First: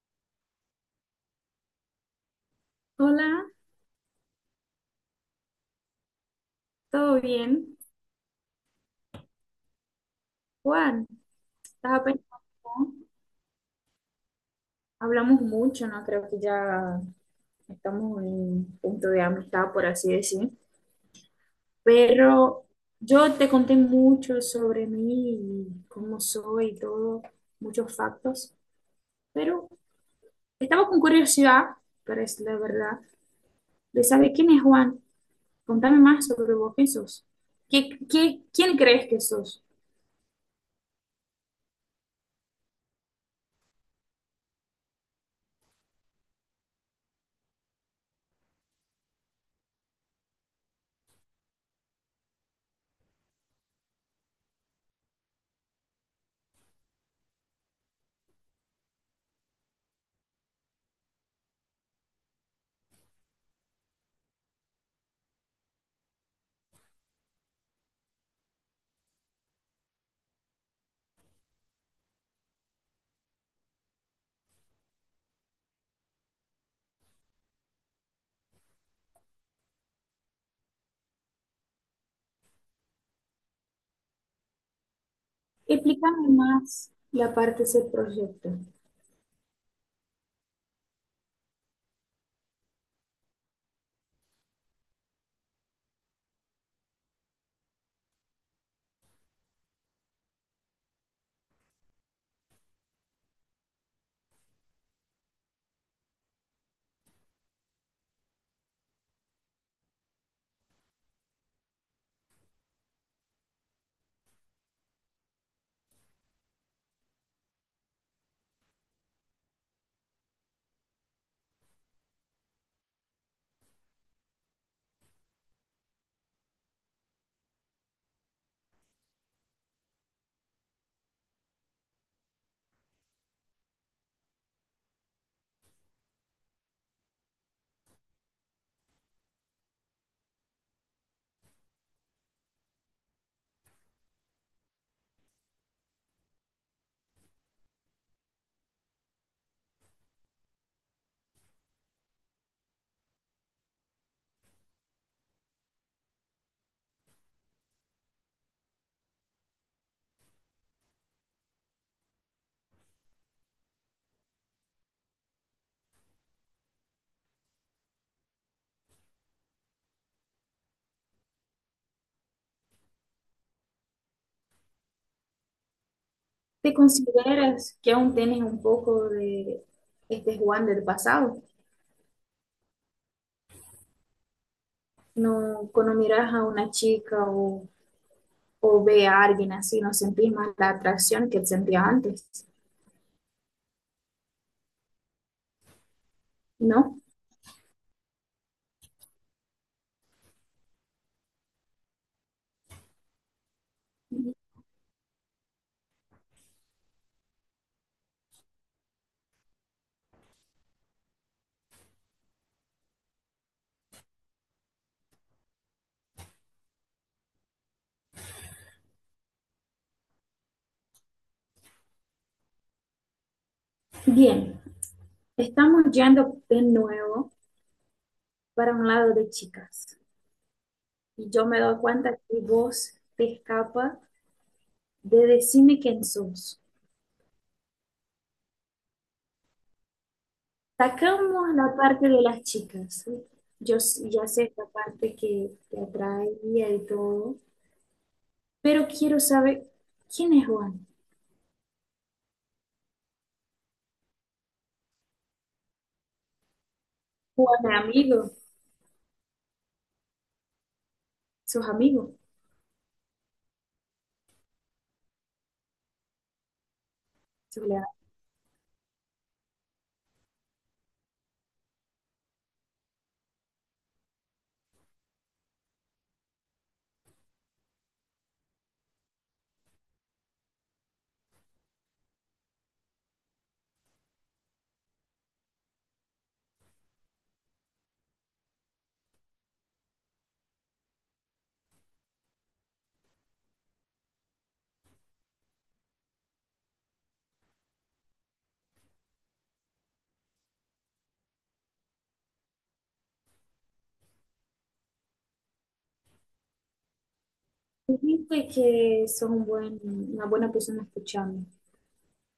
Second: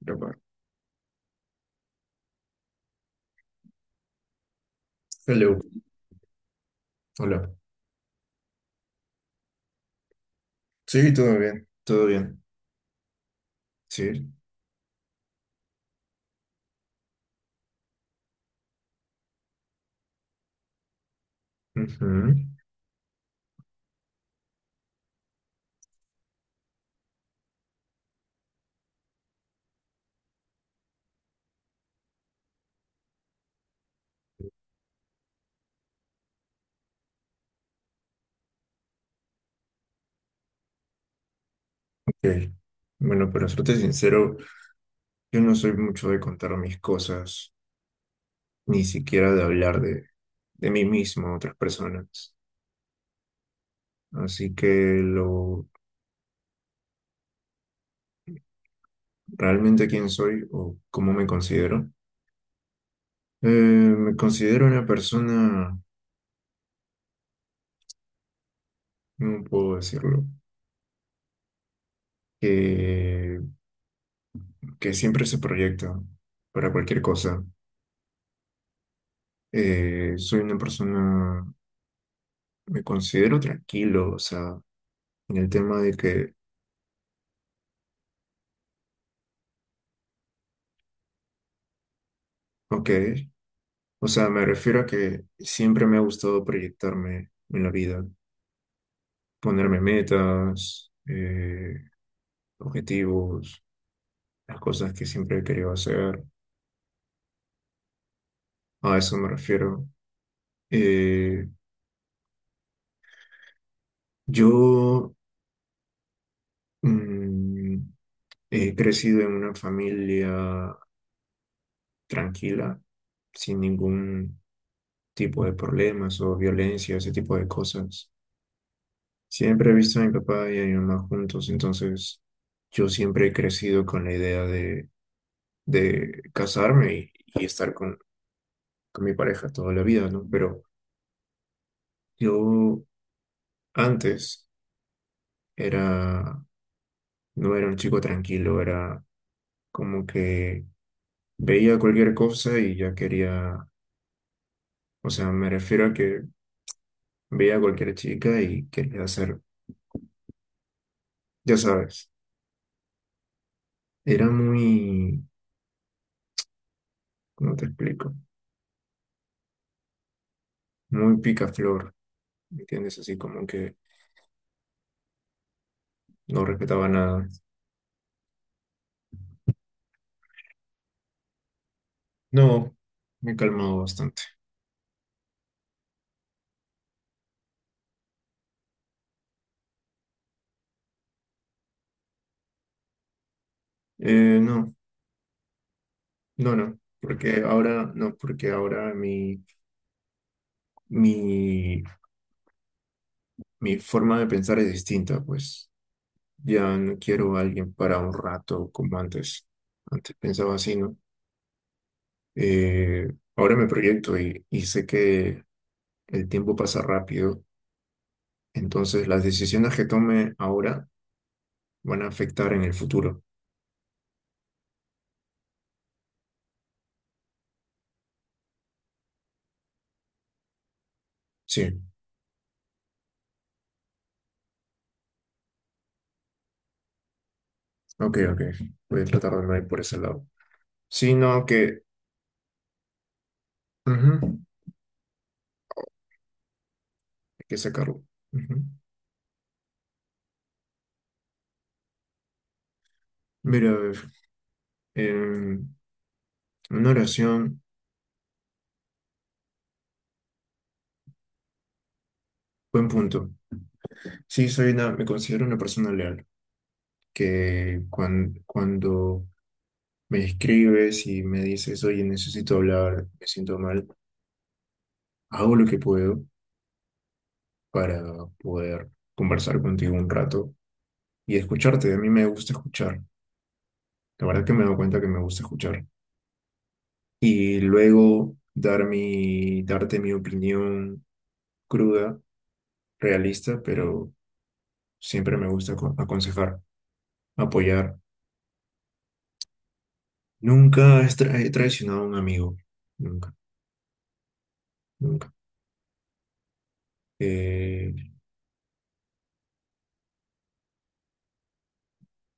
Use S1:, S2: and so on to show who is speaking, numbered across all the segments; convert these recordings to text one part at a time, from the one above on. S1: Grabar.
S2: Hola,
S1: Hello,
S2: ¿todo
S1: hola.
S2: bien? Juan,
S1: Sí, todo bien,
S2: estaba
S1: todo
S2: pensando,
S1: bien. Sí,
S2: hablamos mucho, ¿no? Creo que ya estamos en un punto de amistad, por así decir,
S1: ujú.
S2: pero yo te conté mucho sobre mí y cómo soy y todo, muchos factos, pero estaba con curiosidad, pero es la verdad, de saber quién es Juan. Contame más sobre vos, ¿quién sos? ¿ quién crees que sos?
S1: Ok, bueno, para serte sincero, yo no soy mucho de contar mis cosas, ni siquiera de mí mismo a otras personas. Así que lo realmente quién soy o cómo me considero. Me considero una persona, no puedo decirlo, que, que siempre se proyecta para cualquier cosa. Soy una persona. Me considero tranquilo, o sea, en el tema
S2: Explícame más la parte de ese proyecto.
S1: ok, o sea, me refiero a que siempre me ha gustado proyectarme en la vida, ponerme metas, objetivos, las cosas que siempre he querido hacer, a eso me refiero. Eh, yo mm, He crecido en una familia tranquila, sin ningún tipo de problemas o violencia, ese tipo de cosas. Siempre he visto a mi papá y a mi mamá juntos, entonces yo siempre he crecido con la idea de casarme y estar con mi pareja toda la vida, ¿no? Pero yo antes era, no era un chico tranquilo, era como que veía cualquier cosa y ya quería, o sea, me refiero a que veía a cualquier chica y quería hacer, ya sabes, era muy, ¿cómo te explico? Muy picaflor, ¿me entiendes? Así como que no
S2: ¿Te
S1: respetaba nada.
S2: consideras que aún tienes un poco de este Juan del pasado?
S1: No, me he calmado bastante.
S2: No, cuando miras a una chica o ve a alguien así, no sentís más la atracción que sentías antes,
S1: No, no, no.
S2: ¿no?
S1: Porque ahora, no, porque ahora mi, mi forma de pensar es distinta, pues. Ya no quiero a alguien para un rato como antes. Antes pensaba así, ¿no? Ahora me proyecto y sé que el tiempo pasa rápido. Entonces las decisiones que tome ahora van a afectar en el futuro.
S2: Bien, estamos yendo de nuevo para un lado de chicas. Y yo me doy
S1: Sí,
S2: cuenta que vos te escapa de decirme quién sos.
S1: ok, ok. Voy a tratar de no ir por ese lado. Sí, no,
S2: Sacamos la
S1: que
S2: parte de las chicas. Ya
S1: ujú,
S2: sé esta parte que te atraía y todo.
S1: hay que sacarlo. Ujú.
S2: Pero quiero saber quién es Juan.
S1: Mira, a ver, em, una
S2: Juan
S1: oración,
S2: es amigo, sus amigos,
S1: buen punto. Sí, soy una, me considero una persona leal,
S2: sus leales.
S1: cuando me escribes y me dices, oye, necesito hablar, me siento mal, hago lo que puedo para poder conversar contigo un rato y escucharte. A mí me gusta escuchar. La verdad que me doy cuenta que me gusta escuchar. Y luego darte mi opinión cruda, realista, pero siempre me gusta aconsejar, apoyar. Nunca he traicionado a un amigo. Nunca, nunca. Eh,
S2: Dijiste que son un buen, una buena persona escuchando,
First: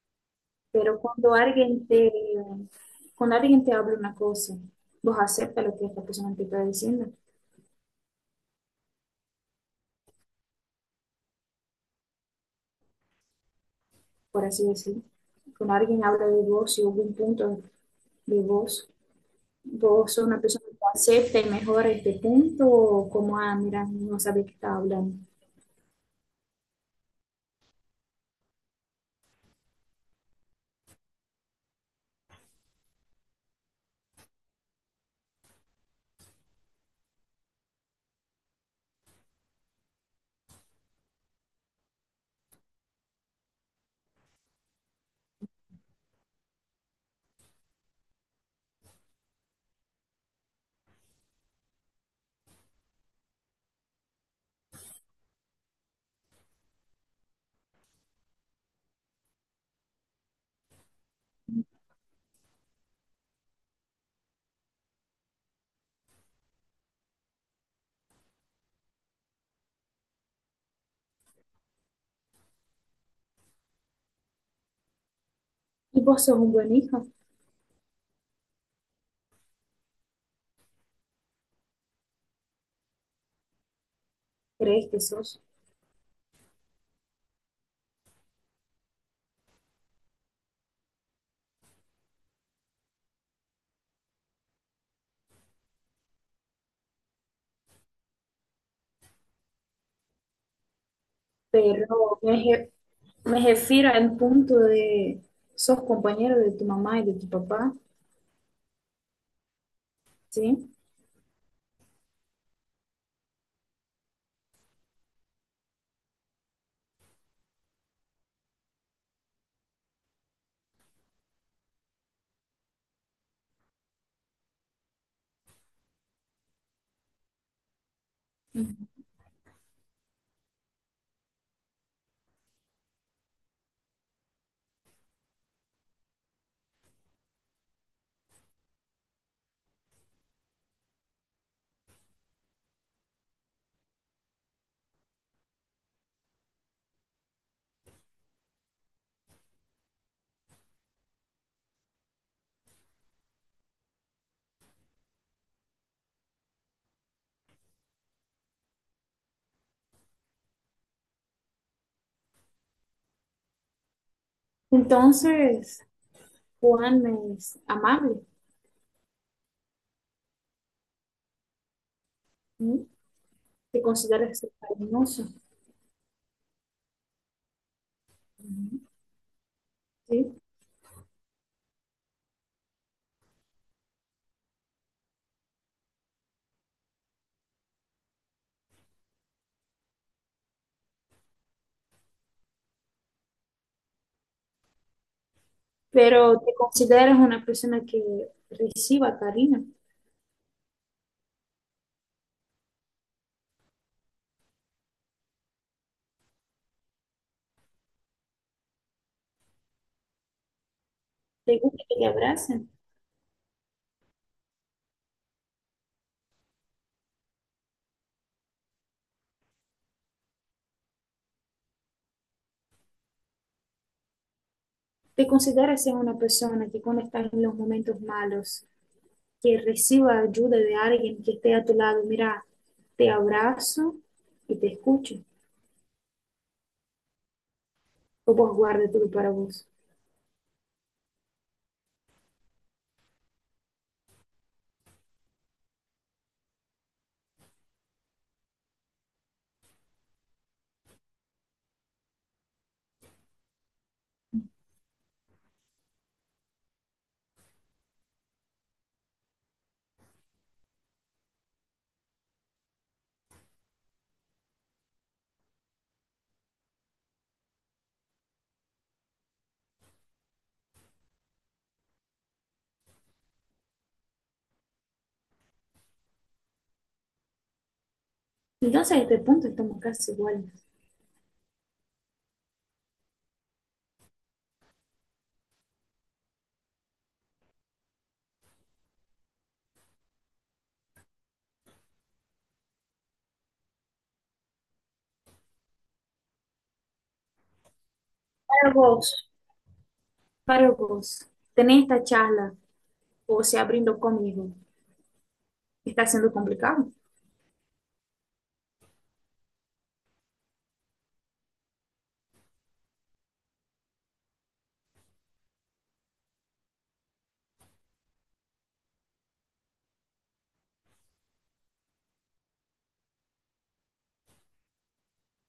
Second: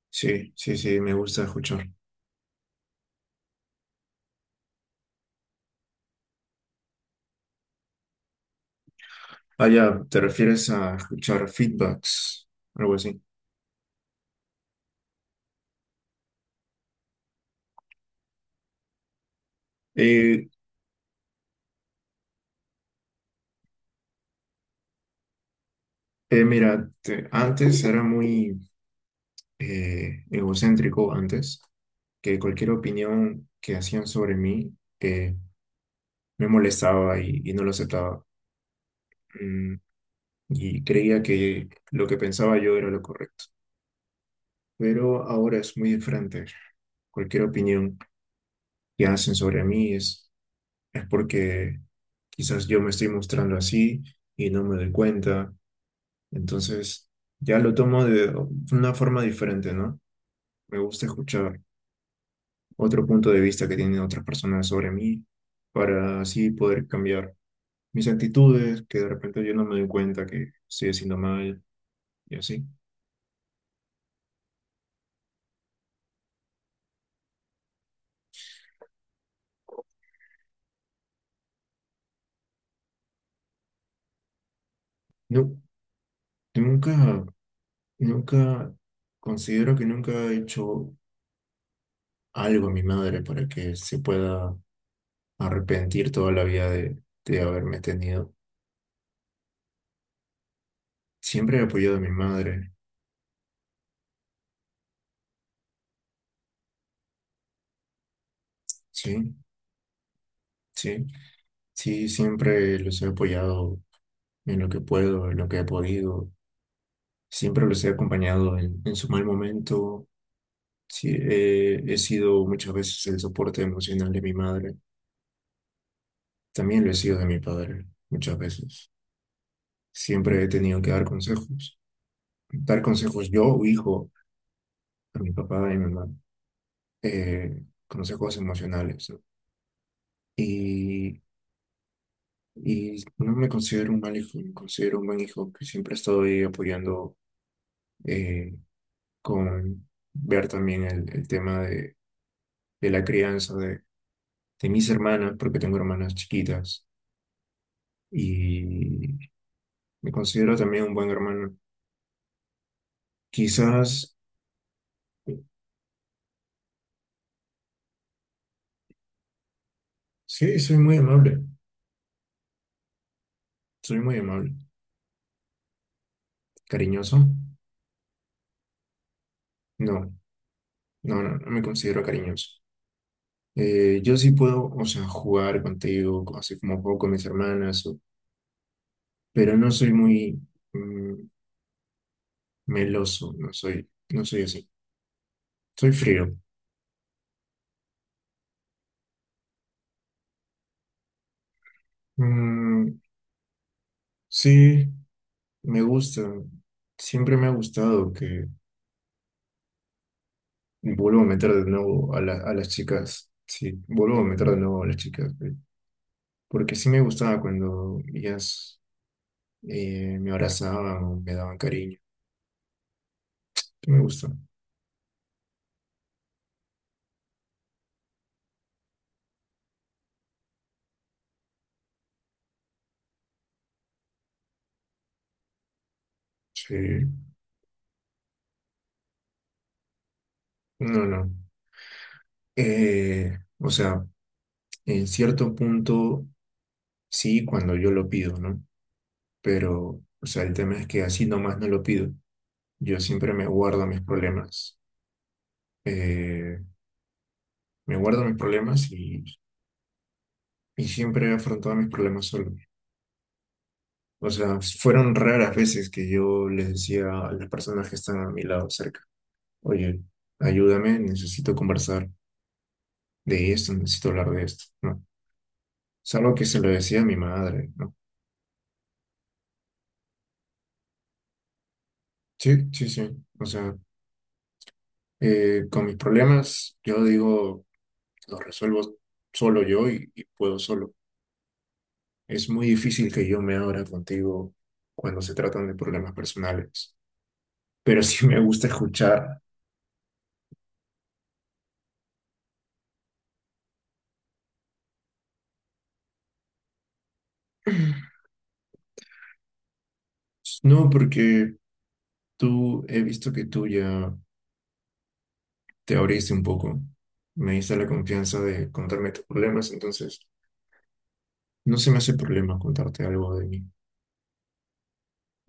S1: sí, sí, sí,
S2: pero
S1: me
S2: cuando
S1: gusta
S2: alguien
S1: escuchar.
S2: cuando alguien te habla una cosa, vos aceptas lo que esta persona te está diciendo,
S1: Ah, ya, te refieres a escuchar feedbacks, algo así.
S2: por así decirlo. Cuando alguien habla de vos y hubo un punto de vos, vos sos una
S1: Eh,
S2: persona que acepta y mejora este punto, o como, ah, mira, no sabe qué está hablando.
S1: Mira, antes era muy egocéntrico, antes, que cualquier opinión que hacían sobre mí me molestaba y no lo aceptaba. Mm, y creía que lo que pensaba yo era lo correcto. Pero ahora es muy diferente. Cualquier opinión que hacen sobre mí es porque quizás yo me estoy mostrando así y no me doy cuenta. Entonces, ya lo tomo de una forma diferente, ¿no? Me gusta escuchar otro punto de vista que tienen otras personas sobre mí para así poder cambiar mis actitudes, que de repente yo no me doy cuenta que estoy haciendo mal y así.
S2: Y vos sos un buen hijo, crees que sos,
S1: No, nunca, nunca, considero que nunca he hecho algo a mi madre para que se pueda arrepentir toda la vida de haberme tenido. Siempre he
S2: pero
S1: apoyado a mi madre,
S2: me refiero al punto de sos compañero de tu mamá y de tu papá,
S1: sí,
S2: ¿sí?
S1: sí, sí, siempre los he apoyado en lo que puedo, en lo que he podido, siempre los he acompañado en su mal momento, sí, he sido muchas veces el soporte emocional de mi madre, también lo he sido de mi padre, muchas
S2: Ujú.
S1: veces. Siempre he tenido que dar consejos yo, hijo, a mi papá y a mi mamá. Consejos emocionales, ¿no? Y, y no me considero un mal hijo, me considero un buen hijo que siempre estoy apoyando, eh, con ver también el tema de la crianza de mis hermanas, porque tengo hermanas chiquitas, y me considero también un buen hermano. Quizás,
S2: Entonces, Juan es amable,
S1: sí, soy muy amable,
S2: ¿sí? Te
S1: soy muy
S2: consideras
S1: amable.
S2: cariñoso,
S1: ¿Cariñoso? No,
S2: ¿sí?
S1: no, no, no me considero cariñoso. Yo sí puedo, o sea, jugar contigo, así como juego con mis hermanas, pero no soy muy mm, meloso, no soy, no soy así, soy frío.
S2: Pero te consideras una persona que reciba cariño,
S1: Mm, sí, me gusta, siempre me ha gustado que, vuelvo a meter
S2: te
S1: de
S2: gusta que te
S1: nuevo a, a las
S2: abracen,
S1: chicas, sí, vuelvo a meter de nuevo a las chicas, porque sí me gustaba cuando ellas me abrazaban o me daban cariño, sí me gusta,
S2: te consideras ser una persona que cuando estás en los momentos malos, que reciba ayuda de alguien que esté a tu lado, mira, te abrazo y te escucho,
S1: sí,
S2: o vos guarda todo para vos.
S1: no, no. O sea, en cierto punto, sí, cuando yo lo pido, ¿no? Pero, o sea, el tema es que así nomás no lo pido. Yo siempre me guardo mis problemas. Eh, Me guardo mis problemas y siempre he afrontado mis problemas solo. O sea, fueron raras veces que yo les decía a las personas que están a mi lado cerca, oye, ayúdame, necesito conversar de esto, necesito hablar de esto, ¿no? Salvo que se lo decía a mi madre, ¿no?
S2: Entonces, a este punto estamos casi iguales.
S1: Sí, sí, sí. O sea, con mis problemas, yo digo lo resuelvo solo yo y puedo solo. Es muy difícil que yo me abra contigo cuando se tratan de problemas personales, pero sí me gusta
S2: Para vos,
S1: escuchar.
S2: Para vos, tenés esta charla o se abriendo conmigo, ¿está siendo complicado?
S1: No, porque tú, he visto que tú ya te abriste un poco, me diste la confianza de contarme tus problemas, entonces no se me hace problema contarte algo de mí.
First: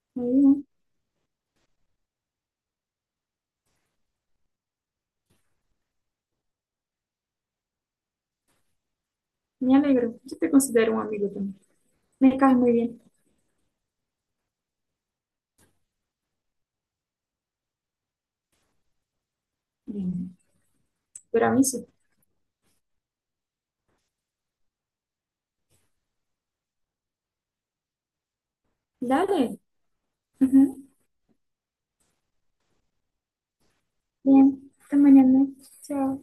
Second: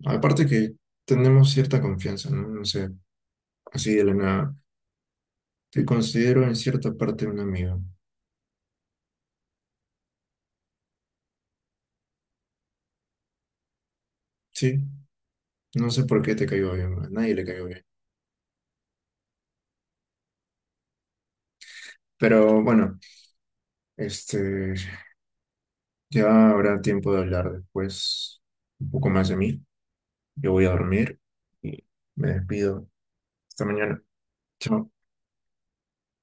S1: Aparte
S2: Muy
S1: que tenemos cierta confianza, ¿no? No sé, así de la nada. Te considero en cierta parte un amigo.
S2: bien, me alegro. Yo te considero un amigo también. Me caes muy bien.
S1: Sí, no sé por qué te caigo bien, a nadie le caigo bien.
S2: Bien, pero a mí sí.
S1: Pero bueno, este, ya habrá tiempo de hablar después un poco más de
S2: Dale.
S1: mí. Yo voy a
S2: Ujú.
S1: dormir y me despido. Hasta mañana.
S2: Bien,
S1: Chao.
S2: hasta mañana. Chao.